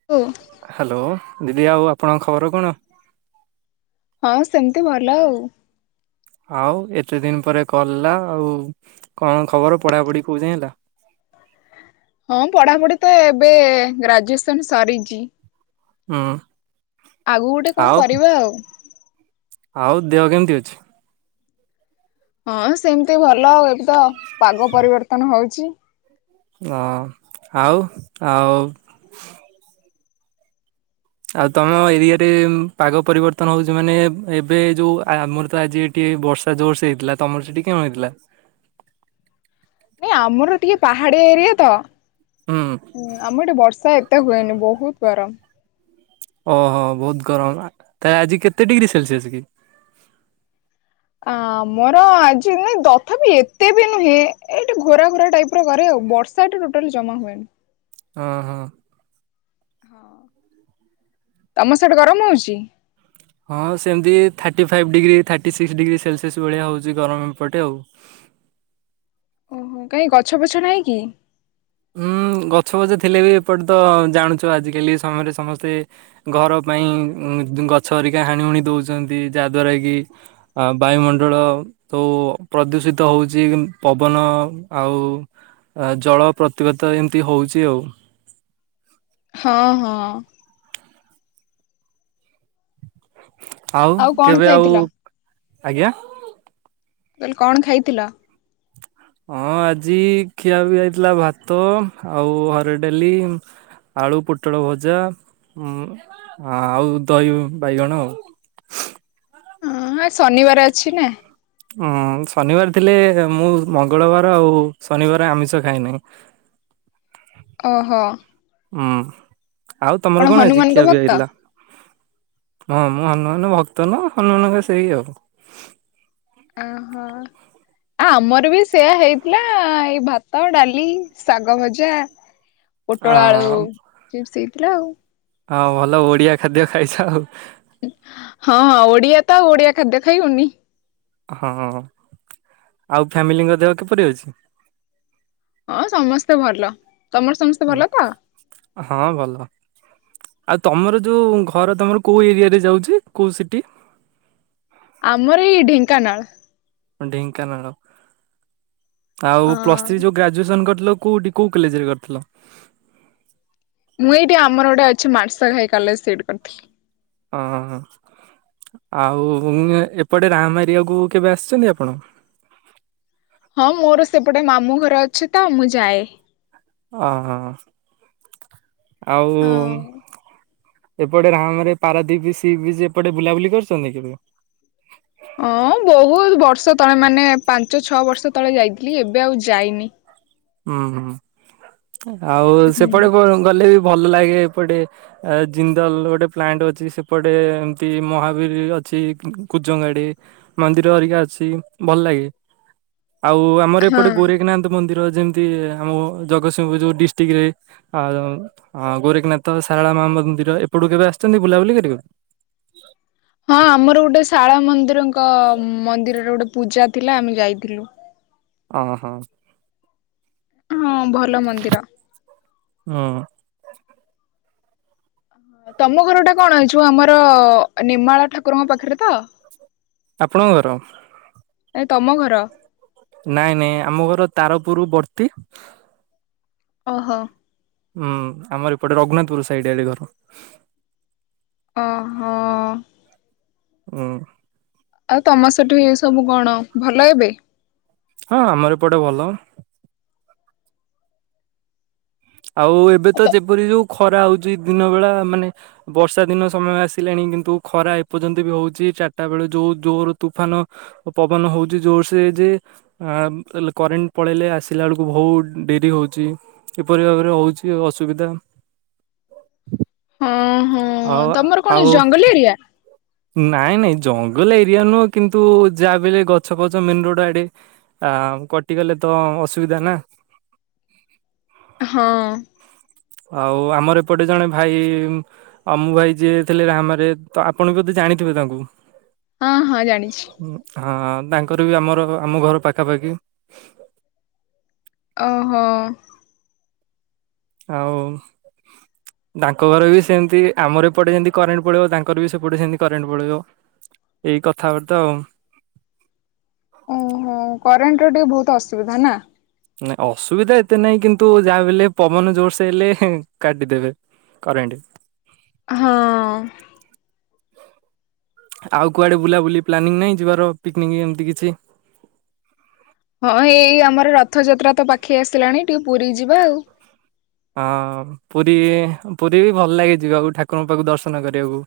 ଉଁ। ହାଲୋ ଦିଦି ବାବୁ ଆପଣଙ୍କ ଖବର କଣ? ହଁ ସେମିତି ଭଲ ଆଉ। ଆଉ ଏତେ ଦିନ ପରେ କଲା ଆଉ କଣ ଖବର ପଢାପଢି କୋଉ ଯାଏ ହେଲା। ହଁ ପଢାପଢି ତ ଏବେ ଗ୍ରାଜୁଏସନ ସରିଚି। ଉଁ। ଆଗୁକୁ ଗୋଟେ କଣ କରିବା ଆଉ। ଆଉ ଦେହ କେମିତି ଅଛି? ହଁ ସେମିତି ଭଲ ଆଉ ଏଠି ତ ପାଗ ପରିବର୍ତ୍ତନ ହଉଚି। ହଁ ଆଉ ଆଉ। ଆଉ ତମ ଏରିଆରେ ପାଗ ପରିବର୍ତ୍ତନ ହଉଛି ମାନେ ଏବେ ଯୋଉ ଆମର ତ ଆଜି ଏ ଟିକେ ବର୍ଷା ଜୋର ସେ ହେଇଥିଲା ତମର ସେଠି କେମିତି ଥିଲା? ନାଇଁ ଆମର ଟିକେ ପାହାଡ ଏରିଆ ତ। ହୁଁ। ହୁଁ ଆମର ଏଠି ବର୍ଷା ଏତେ ହୁଏନି ବହୁତ୍ ଗରମ। ଓହୋ ବହୁତ୍ ଗରମ ନା ତା ଆଜି କେତେ ଡିଗ୍ରୀ ସେଲସିଏସ୍ କି? ଆମର ଆଜି ନାଇଁ ଦଥାପି ଏତେ ବି ନୁହେଁ ଏଇ ଟିକେ ଘୋରା ଘୋରା ଟାଇପ୍ ର କରେ ଆଉ ବର୍ଷ ବର୍ଷା ଏଇଠି ଟୋଟାଲ ଜମା ହୁଏନି। ଅ ହଁ। ହଁ ତମ ସିଆଡେ ଗରମ ହଉଚି? ହଁ ସେମିତି thirty five degree thirty six degree Celsius ଭଳିଆ ହଉଛି ଗରମ ଏପଟେ ଆଉ ଓହୋ କାହିଁ ଗଛ ଫଛ ନାହିଁ କି? ହୁଁ ଗଛ ବଛ ଥିଲେ ବି ଏପଟେ ତ ଜାଣୁଛୁ ଆଜିକାଲି ସମୟରେ ସମସ୍ତେ ଘର ପାଇଁ ଗଛ ହେରିକା ହାଣି ହୁଣି ଦେଉଛନ୍ତି ଯାହାଦ୍ୱାରା କି ଆ ବାୟୁମଣ୍ଡଳ ତ ପ୍ରଦୂଷିତ ହଉଚି ପବନ ଆଉ ଆ ଜଳ ପ୍ରତିବତ ଏମିତି ହେଉଛି ଆଉ। ହଁ ହଁ। ଆଉ କଣ କେବେ ଆଉ ଖାଇଥିଲ? ଆଜ୍ଞା। କହିଲି କଣ ଖାଇଥିଲ? ହଁ ଆଜି ଖିଆ ପିଆ ହେଇଥିଲା ଭାତ ଆଉ ହରଡ ଡାଲି ଆଳୁ ପୋଟଳ ଭଜା ଉ ଆଉ ଦହି ବାଇଗଣ ଆଉ ଉଁ ଆଜି ଶନିବାରେ ଅଛି ନା। ଉଁ ଶନିବାର ଥିଲେ ମୁଁ ମଙ୍ଗଳ ବାର ଆଉ ଶନିବାର ଆମିଷ ଖାଏନାହିଁ। [inaudible] ଓହୋ। ଉଁ ଆଉ ଆପଣ ତମର କଣ ଆଜି ହନୁମାନଙ୍କ ଖିଆ ପିଆ ଭକ୍ତ ହେଇଥିଲା? ହଁ ମୁଁ ହନୁମାନ ଭକ୍ତ ନୁ ହନୁମାନଙ୍କ ସେଇ ଆଉ। ଓହୋ। ଆ ଆମର ବି ସେଇଆ ହେଇଥିଲା ଏଇ ଭାତ ଡାଲି ଶାଗ ଭଜା। [inaudible] ପୋଟଳ ଆଳୁ ଚିପ୍ସ ହେଇଥିଲା ଆଉ ହଁ ଭଲ ଓଡିଆ ଖାଦ୍ୟ ଖାଇସ ଆଉ ହଁ ହଁ ଓଡିଆ ତ ଆଉ ଓଡିଆ ଖାଦ୍ୟ ଖାଇବୁନି। ହଁ ଆଉ ଫ୍ୟାମିଲିଙ୍କ ଦେହ କିପରି ଅଛି? ହଁ ସମସ୍ତେ ଭଲ। ତମର ସମସ୍ତେ ହୁଁ ଭଲ ତ? ହଁ ଭଲ। ଆଉ ତମର ଯୋଉ ଘର ତମର କୋଉ ଏରିଆରେ ଯାଉଛି କୋଉ ସିଟି? ଆମର ଏଇ ଢେଙ୍କାନାଳ। ଢେଙ୍କାନାଳ ଆଉ ହଁ। ପ୍ଲସ ଥ୍ରି ଯୋଉ ଗ୍ରା ଗ୍ରାଜୁଏସନ୍ କରିଥିଲ କେଉଁଠି କୋଉ କଲେଜରେ କରିଥିଲ? ମୁଁ ଏଇଠି ଆମର ଗୋଟେ ଅଛି ମାର୍ଷଘାଇ କଲେଜ ସେଇଠି କରିଥିଲି। ହଁ ଆଉ ଏପଟେ ରା ମାରିବାକୁ କେବେ ଆସିଛନ୍ତି ଆପଣ? ହଁ ମୋର ସେପଟେ ମାମୁଁ ଘର ଅଛି ତ ମୁଁ ଯାଏ। ଅ ହ ଆଉ ହଁ। ଏପଟେ ରାମରେ ପାରାଦୀପ ସି ବିଜ୍ ଏପଟେ ବୁଲାବୁଲି କରିୁଛନ୍ତି କେବେ? ହଁ ବହୁତ ବର୍ଷ ତଳେ ମାନେ ପାଞ୍ଚ ଛଅ ବର୍ଷ ତଳେ ଯାଇଥିଲି ଏବେ ଆଉ ଯାଇନି। ହୁଁ ହୁଁ ଆଉ ହୁଁ ସେପଟେ ଗଲେ ବି ଭଲ ଲାଗେ ଏପଟେ ଆ ଜିନ୍ଦାଲ ଗୋଟେ ପ୍ଲାଣ୍ଟ ଅଛି ସେପଟେ ଏମତି ମହାବୀର ଅଛି କୁଜ ଗାଡି ମନ୍ଦିର ଅରିକା ଅଛି ଭଲ ଲାଗେ ଆଉ ଆମର ଏପଟେ ହଁ। ଗୋରେଖନାଥ ମନ୍ଦିର ଯେମି ତି ଆମ ଜଗତସିଂହପୁର ଯୋଉ ଡିଷ୍ଟ୍ରିକ୍ଟରେ ଆ ହଁ ଗୋରେଖନାଥ ଶାରଳା ମା ମନ୍ଦିର ଏପଟୁ କେବେ ଆସୁଛନ୍ତି ବୁଲାବୁଲି କରିବାକୁ? ହଁ ଆମର ଗୋଟେ ଶାଳ ମନ୍ଦିରଙ୍କ ମନ୍ଦିରରେ ଗୋଟେ ପୂଜା ଥିଲା ଆମେ ଯାଇଥିଲୁ। ଅ ହ। ହଁ ଭଲ ମନ୍ଦିର। ହଁ। ତମ ଘର ଟା କଣ ଅଛୁ ଆମର ନିର୍ମାଳା ଠାକୁରଙ୍କ ପାଖରେ ତ। ଆପଣଙ୍କ ଘର? ଏ ତମ ଘର। ନାଇଁ ନାଇଁ ଆମ ଘର ତାରପୁର ବର୍ତ୍ତି ଓ ହୋ। ହୁଁ ଆମର ଏପଟେ ରଗୁନାଥପୁର ସାଇଡ୍ ଆଡ଼େ ଘର। ଓ ହୋ। ହୁଁ। ଆଉ ତମ ସେଠୁ ଏ ସବୁ କଣ ଭଲ ଏବେ? ହଁ ଆମର ଏ ପଟେ ଭଲ। ଆଉ ଏବେ ତ ଯେପରି ଯୋଉ ଖରା ହଉଛି ଦିନ ବେଳା ମାନେ ବର୍ଷା ଦିନ ସମୟ ଆସିଲାଣି କିନ୍ତୁ ଖରା ଏପର୍ଯ୍ୟନ୍ତ ବି ହଉଛି ଚାରିଟା ବେଳେ ଯୋଉ ଜୋର ତୁଫାନ ପବନ ହଉଛି ଜୋରସରେ ଯେ, ଆ କରେଣ୍ଟ ପଳେଇଲେ ଆସିଲା ବେଳକୁ ବହୁତ ଡେରି ହଉଛି। କିପରି ଭାବରେ ହେଉଛି ଅସୁବିଧା? ହଁ ହଁ ଆଉ ତମର କଣ ଆଉ ଜଙ୍ଗଲି ଏରିଆ? ନାଇଁ ନାଇଁ ଜଙ୍ଗଲ ଏରିଆ ନୁହଁ କିନ୍ତୁ ଯାହା ବେଲେ ଗଛ ପଛ ମେନ ରୋଡ ଆଡେ ଆ କଟିଗଲେ ତ ଅସୁବିଧା ନା। ହଁ। ଆଉ ଆମର ଏପଟେ ଜଣେ ଭାଇ ଅମଁ ଭାଇ ଯିଏ ଥିଲେ ରାମରେ ତ ଆପଣ ବି ବୋଧେ ଜାଣିଥିବେ ତାଙ୍କୁ। ହଁ ହଁ ଜାଣିଛି। ହଁ ହଁ। ତାଙ୍କର ବି ଆମର ଆମ ଘର ପାଖାପାଖି। ଓ ହୋ। ଆଉ, ତାଙ୍କ ଘର ବି ସେମିତି ଆମର ଏପଟେ ଯେମିତି କରେଣ୍ଟ ପଳେଇବ ତାଙ୍କର ବି ସେପଟେ ସେମିତି କରେଣ୍ଟ ପଳେଇବ। ଏଇ କଥାବାର୍ତ୍ତା ଆଉ। ଓହୋ କରେଣ୍ଟ ର ଟିକେ ବହୁତ ଅସୁବିଧା ନା। ନାଇଁ ଅସୁବିଧା ଏତେ ନାଇଁ କିନ୍ତୁ ଯାହା ବିହେଲେ ପବନ ଜୋରସେ ହେଲେ କାଟିଦେବେ। କରେଣ୍ଟ। ହଁ। ଆଉ କୁଆଡେ ବୁଲାବୁଲି ପ୍ଲାନିଂ ନାହିଁ ଯିବାର ପିକନିକ୍ ଏମିତି କିଛି। ହଁ ଏଇ ଆମର ରଥଯାତ୍ରା ତ ପାଖେଇ ଆସିଲାଣି ଟିକେ ପୁରୀ ଯିବା ଆଉ। ହଁ ପୁରୀ ପୁରୀ ବି ଭଲ ଲାଗେ ଯିବାକୁ ଠାକୁରଙ୍କ ପାଖକୁ ଦର୍ଶନ କରିବାକୁ।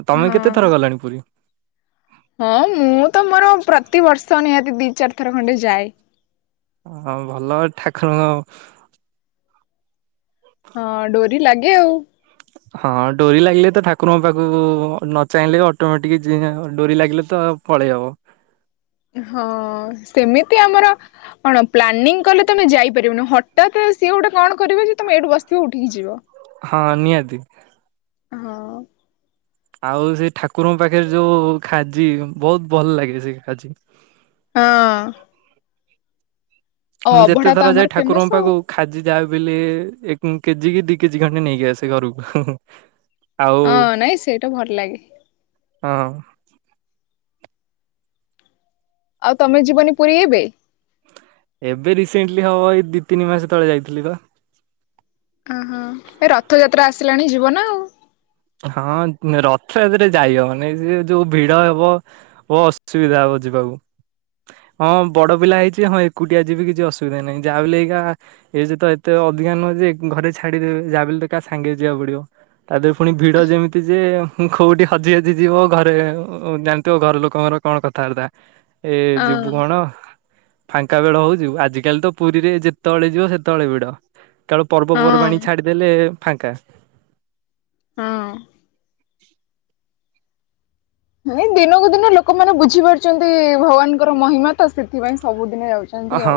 ଆଉ ତମେ ହଁ। କେତେଥର ଗଲାଣି ପୁରୀ। ହଁ ମୁଁ ତ ମୋର ପ୍ରତିିବର୍ଷ ନିହାତି ଦି ଚାରି ଥର ଖଣ୍ଡେ ଯାଏ। ହଁ ଭଲ ଠାକୁରଙ୍କ। ହଁ ଡୋରି ଲାଗେ ଆଉ। ହଁ ଡୋରି ଲାଗିଲେ ତ ଠାକୁରଙ୍କ ପାଖକୁ ନ ଚାହିଁଲେ ଅଟୋମେଟିକ ଡୋରି ଲାଗିଲେ ତ। ପଳେଇ ହେବ। ହଁ ସେମିତି ଆମର। କଣ ପ୍ଲାନିଂ କଲେ ତମେ ଯାଇପାରିବନି ହଠାତ୍ ସିଏ ଗୋଟେ କଣ କରିବ ଯେ ତମେ ଏଇଠୁ ବସଥିବ ଉଠିକି ଯିବ। ହଁ ନିହାତି। ହଁ। ଆଉ ସେ ଠାକୁରଙ୍କ ପାଖରେ ଯୋଉ ଖାଜି ବହୁତ ଭଲ ଲାଗେ ସେ ଖାଜି। ହଁ। ଆଉ ମୁଁ ଯେତେ ଅଭଢା ତ ଥର ଆମର ଯାଏ ଫେମସ ଠାକୁରଙ୍କ ଆଉ। ପାଖକୁ। ଖାଜି ଯା ବିହେଲେ ଏକ କେଜି କି ଦି କେଜି ଖଣ୍ଡେ ନେଇକି ଆସ ଘରକୁ। ଆଉ ହଁ ନାଇଁ ସେଇଟା ଭଲ ଲାଗେ ହଁ। ଆଉ ତମେ ଯିବନି ପୁରୀ ଏବେ। ଏବେ ରିସେଣ୍ଟଲି ହବ ଏଇ ଦୁଇ ତିନି ମାସ ତଳେ ଯାଇଥିଲି ତ। ଓହୋ ଏ ରଥଯାତ୍ରା ଆସିଲାଣି ଯିବ ନା ଆଉ। ହଁ ରଥଯାତ୍ରାରେ ଯାଇ ହବନି ସେ ଯୋଉ ଭିଡ ହବ। ଅସୁବିଧା ହବ ଯିବାକୁ। ହଁ ବଡ ପିଲା ହେଇଛି ହଁ ଏକୁଟିଆ ଯିବି କିଛି ଅସୁବିଧା ନାହିଁ ଯାହା ବି ହେଲେ ଏଇକା। ଏଜ୍ ତ ଏତେ ଅଧିକା ନୁହେଁ ଯେ ଘରେ ଛାଡିଦେବେ ଯାହା ବି ହେଲେ ତ କାହା ସାଙ୍ଗେ ଯିବାକୁ ପଡିବ ତା ଦେହରେ। ପୁଣି ଭିଡ଼ ଯେମିତି ଯେ କୋଉଠି ହଜି ହାଜି ଯିବ ଘରେ ଜାଣିଥିବ ଘର ଲୋକଙ୍କର କଣ କଥାବାର୍ତ୍ତା। ଏ ହଁ ଯିବୁ କଣ। ଫାଙ୍କା ବେଳ ହଉ ଯିବ ଆଜିକାଲି ତ ପୁରୀରେ ଯେତେବେଳେ ଯିବ ସେତେବେଳେ ଭିଡ଼। କେବଳ ପର୍ବପର୍ବାଣୀ ହଁ ଛାଡିଦେଲେ ଫାଙ୍କା। ହଁ। [unintelligible] ନାଇଁ ଦିନକୁ ଦିନ ଲୋକମାନେ ବୁଝିପାରୁଛନ୍ତି ଭଗବାନଙ୍କର ମହିମା ତ ସେଥିପାଇଁ ସବୁଦିନ ଯାଉଛି। ହଁ।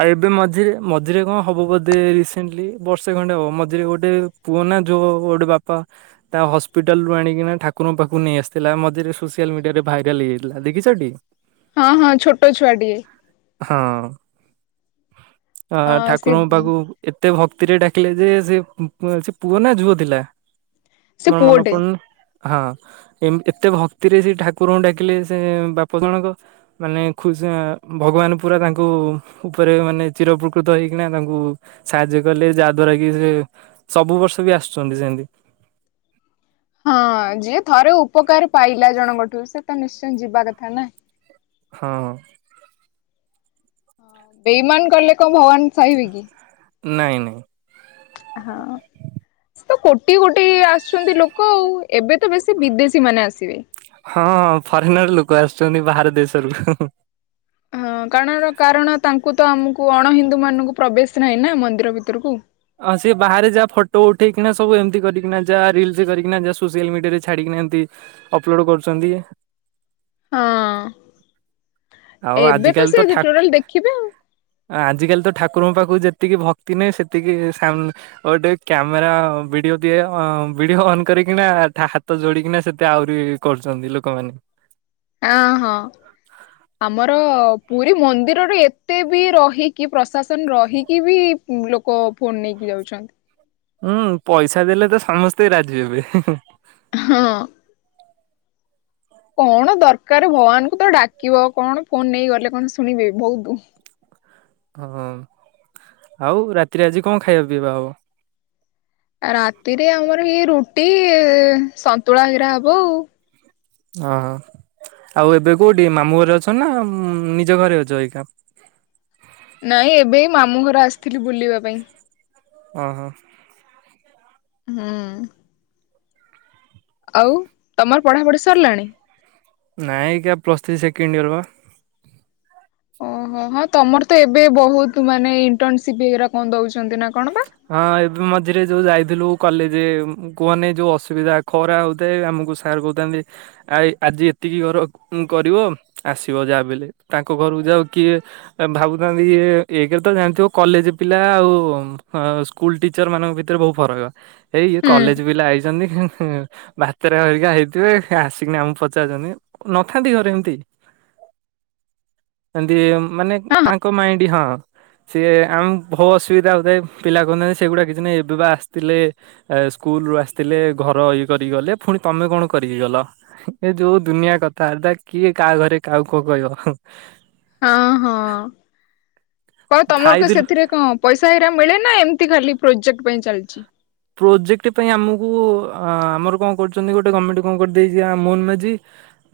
ଆଉ ଏବେ ମଝିରେ ମଝିରେ କଣ ହବ ବୋଧେ ରିସେଣ୍ଟଲି ବର୍ଷେ ଖଣ୍ଡେ ହବ ମଝିରେ ଗୋଟେ। ପୁଅ ନା ଯୋଉ ଗୋଟେ ବାପା। ତା ହସ୍ପିଟାଲ ରୁ ଆଣିକିନା ଠାକୁର ପାଖକୁ ନେଇ ଆସିଥିଲା ମଝିରେ ସୋସିଆଲ ମିଡିଆରେ ଭାଇରାଲ ହେଯାଇଥିଲା ଦେଖିଛ ଟି। ହଁ। ହଁ ହଁ ଛୋଟ ଛୁଆଟିଏ। ହଁ। ଅ ହଁ ସେ ଠାକୁରଙ୍କ ପାଖକୁ ଏତେ ଭକ୍ତିରେ ଡାକିଲେ ଯେ ସେ ସେ ପୁଅ ନା ଝୁଅ ଥିଲା। ସେ ମୋର ମନ ପୁଅଟେ। ପଡୁନି। ହଁ ଏତେ ଭକ୍ତିରେ ସେ ଠାକୁରଙ୍କୁ ଡାକିଲେ ସେ ବାପ ଜଣଙ୍କ। ମାନେ ଖୁସି ଭଗବାନ ପୁରା ତାଙ୍କୁ। ଉପରେ ମାନେ ଚିରଉପକୃତ ହେଇକିନା ତାଙ୍କୁ ସାହାଯ୍ୟ କଲେ ଯାହା ଦ୍ଵାରା କି ସେ। ସବୁ ବର୍ଷ ବି ଆସୁଛନ୍ତି ସେମିତି। ହଁ ଯିଏ ଥରେ ଉପକାର ପାଇଲା ଜଣଙ୍କ ଠୁ ସେ ତ ନିଶ୍ଚୟ ଯିବା କଥା ନା। ହଁ। ବେଇମାନ କଲେ କଣ ଭଗବାନ ସହିବେ କି। ନାଇଁ ନାଇଁ। ହଁ। [inaudible] ତ କୋଟି କୋଟି ଆସୁଛନ୍ତି ଲୋକ ଆଉ ଏବେ ତ ବେଶୀ ବିଦେଶୀ ମାନେ ଆସିବେ। ହଁ ଫରେନର ଲୋକ ଆସୁଛନ୍ତି ବାହାର ଦେଶରୁ। ହଁ କାରଣ କାରଣ ତାଙ୍କୁ ତ ଆମକୁ ଅଣ ହିନ୍ଦୁ ମାନଙ୍କୁ ପ୍ରବେଶ ନାହିଁ ନା ମନ୍ଦିର ଭିତରକୁ। ହଁ ସିଏ ବାହାରେ ଯାହା ଫଟୋ ଉଠେଇକିନା ସବୁ ଏମିତି କରିକିନା ଯା ରିଲରେ କରିକିନା ଯାହା ସୋସିଆଲ ମିଡିଆ ଛଡିକିନା ଏମିତି ଅପଲୋଡ଼୍ କରୁଛନ୍ତି। ହଁ ଆଉ ଏବେ ତ ଆଜିକାଲି ସେଏ ଠାକୁ ଟୋଟାଲ ଦେଖିବେ ଆଉ। ଆଜିକାଲି ତ ଠାକୁରଙ୍କ ପାଖକୁ ଯେତିକି ଭକ୍ତି ନହି ସେତିକି ଟେ କ୍ୟାମେରା ଭିଡିଓ ଦିଏ ଭିଡିଓ ଅନ୍ କରିକିନା ହାତ ଯୋଡିକିନା ସେତେ ଆହୁରି କରୁଛନ୍ତି ଲୋକମାନେ। ଆଁ ହଁ। ଆମର ପୁରୀ ମନ୍ଦିରରେ ଏତେ ବି ରହିକି ପ୍ରଶାସନ ରହିକି ବି ଲୋକ ଫୋନ ନେଇକି ଯାଉଛନ୍ତି। ହୁଁ ପଇସା ଦେଲେ ତ ସମସ୍ତେ ରାଜି ହେବେ। ହଁ। କଣ ଦରକାର ଭଗବାନଙ୍କୁ ତ ଡାକିବ କଣ ଫୋନ ନେଇ ଗଲେ କଣ ଶୁଣିବେ ବହୁତ ହଁ ଆଉ ରାତିରେ ଆଜି କଣ ଖାଇବା ପିଇବା ହବ। ଆ ରାତିରେ ଆମର ଇଏ ରୁଟି ସନ୍ତୁଳା ଘିରା ହବ ଆଉ। ହଁ। ଆଉ ଏବେ କୋଉଠି ମାମୁଁ ଘରେ ଅଛ ନା ନିଜ ଘରେ ଅଛ ଏଇନା? ନାଇଁ ଏବେ ମାମୁଁ ଘର ଆସିଥିଲି ବୁଲିବା ପାଇଁ। ଓହୋ। ହୁଁ। ଆଉ ତମର ପଢାପଢି ସରିଲାଣି? ନାଇଁ କା ପ୍ଲସ୍ ଥ୍ରୀ ସେକେଣ୍ଡ ଇୟର ବା। ଓହୋ ହଁ ତମର ତ ଏବେ ବହୁତ ମାନେ ଇଣ୍ଟର୍ନସିପ ବଗ କଣ ଦଉଛନ୍ତି ନା କଣ ବା ହଁ ଏବେ ମଝିରେ ଯୋଉ ଯାଇଥିଲୁ କଲେଜ କୁହନି ଯୋଉ ଅସୁବିଧା ଖରା ହଉଥାଏ ଆମକୁ ସାର୍ କହୁଥାନ୍ତି ଆ ଆଜି ଏତିକି ଘର କରିବ ଆସିବ ଯାହା ବେଲେ ତାଙ୍କ ଘରକୁ ଯାଉ କିଏ ଭାବୁଥାନ୍ତି ଇ ଏଇରେ ତ ଜାଣିଥିବ କଲେଜ ପିଲା ଆଉ ହଁ ସ୍କୁଲ ଟିଚର ମାନଙ୍କ ଭିତରେ ବହୁତ ଫରକ ଏଇ ଇଏ ହୁଁ କଲେଜ ହଁ ପିଲା ଆଇଛନ୍ତି। ବାତରା କରିକା ହେଇଥିବେ ଆସିକି ଆମକୁ ପଚାରୁଛନ୍ତି ନଥାନ୍ତି ଘରେ ଏମତି? ଏମିତି ମାନେ ହଁ। ଆଙ୍କ ମାଇଣ୍ଡ ହଁ ସିଏ ଆମ ବହୁ ଅସୁବିଧା ହଉଥାଏ। ପିଲା କହୁଥାନ୍ତି ସେଗୁଡ଼ାକ କିଛି ନାହିଁ ଏବେ ବା ଆସିଥିଲେ। ସ୍କୁଲ ରୁ ଆସିଥିଲେ ଘର ଇଏ କରିକି ଗଲେ ପୁଣି ତମେ କଣ କରିକି ଗଲ। ଏ ଯୋଉ ଦୁନିଆ କଥା ତା କିଏ କାହା ଘରେ କାହା କ କହିବ ଆଉ ହଁ ହଁ କହ ତମର କ ଥାଇଥିଲୁ ସେଥିରେ କଣ? ପଇସା ଏଇରା ମିଳେ ନା ଏମିତି ଖାଲି ପ୍ରୋଜେକ୍ଟ ପାଇଁ ଚାଲିଛି? ପ୍ରୋଜେକ୍ଟ ପାଇଁ ଆମକୁ ଆମର କଣ କରୁଛନ୍ତି ଗୋଟେ ଗଭର୍ଣମେଣ୍ଟ କଣ କରିଦେଇଛି ମୋହନ ମାଝି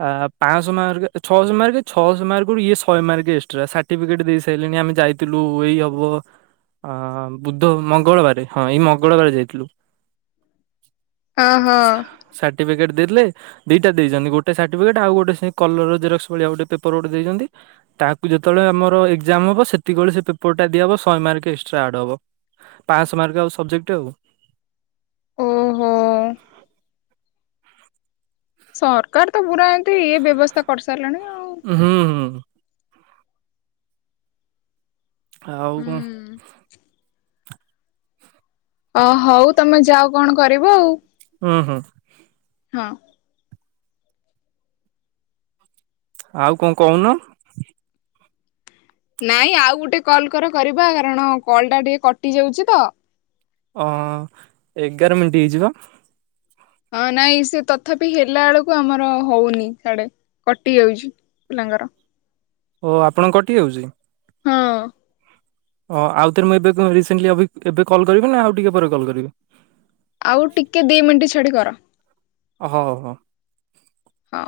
ଆ ପାଞ୍ଚଶହ ମାର୍କ ଛଅଶହ ମାର୍କ ଛଅଶହ ମାର୍କରୁ ଇଏ ଶହ ମାର୍କ ଏକ୍ସଟ୍ରା ସା ଟ ଦେଇ ସାରିଲେଣି ଆମେ ଯାଇଥିଲୁ ଏଇ ହବ ଅ ବୁଦ୍ଧ ମଙ୍ଗଳବାର ହଁ ଏଇ ମଙ୍ଗଳବାର ଯାଇଥିଲୁ। ଓହୋ। ସାର୍ଟିଫିକେଟ ଦେଲେ। ଦିଟା ଦେଇଛନ୍ତି ଗୋଟେ ସାର୍ଟିଫିକେଟ ଆଉ ଗୋଟେ କଲରର ଭଳିଆ ଗଟେ ପେପର ଗୋଟେ ଦେଇଛନ୍ତି। ତାକୁ ଯେତେବେଳେ ଆମର ଏକ୍ଜାମ ହବ ସେତିକବେଳେ ସେ ପେପରଟା ଦିଆହବ ଶହେ ମାର୍କ ଏକ୍ସଟ୍ରା ଆଡ୍ ହବ। ପାସ ମାର୍କ ଆ ସବଜେକ୍ଟ ଆଉ। ଓହୋ ସରକାର ତ ବୁରା ଏନ୍ତି ଇଏ ବ୍ୟବସ୍ଥା କରିସାରିଲାଣି ଆଉ। ହୁଁ। ହୁଁ। ଆଉ କଣ? ଅ ହଉ ତମେ ଯାଅ କଣ କରିବ ଆଉ। ହୁଁ ହୁଁ। ହଁ। ଆଉ କଣ କହୁନ? ନାଇଁ ଆଉ ଗୋଟେ କଲ୍ କର କରିବା କାରଣ କଲ ଟା ଟିକେ କଟି ଯାଉଛି ତ। ଅ ଏଗାର ମିନିଟ୍ ହେଇଯିବ। ହଁ ନାଇଁ ସେ ତଥାପି ହେଲା ବେଳକୁ ଆମର ହଉନି ସାଡେ। କଟି ଯାଉଛି ପିଲାଙ୍କର। ଓ ଆପଣଙ୍କ କଟି ଯାଉଛି? ହଁ। ଓ ଆଉଥରେ ମୁଁ ଏବେ ରିସଣ୍ଟଲି ଏବେ କଲ୍ କରିବି ନା ଆଉ ଟିକେ ପରେ କଲ୍ କରିବି? ଆଉ ଟିକିଏ ଦୁଇ ମିନିଟ୍ ଛାଡ଼ି କର। ଓହୋ ହୋ। ହଁ।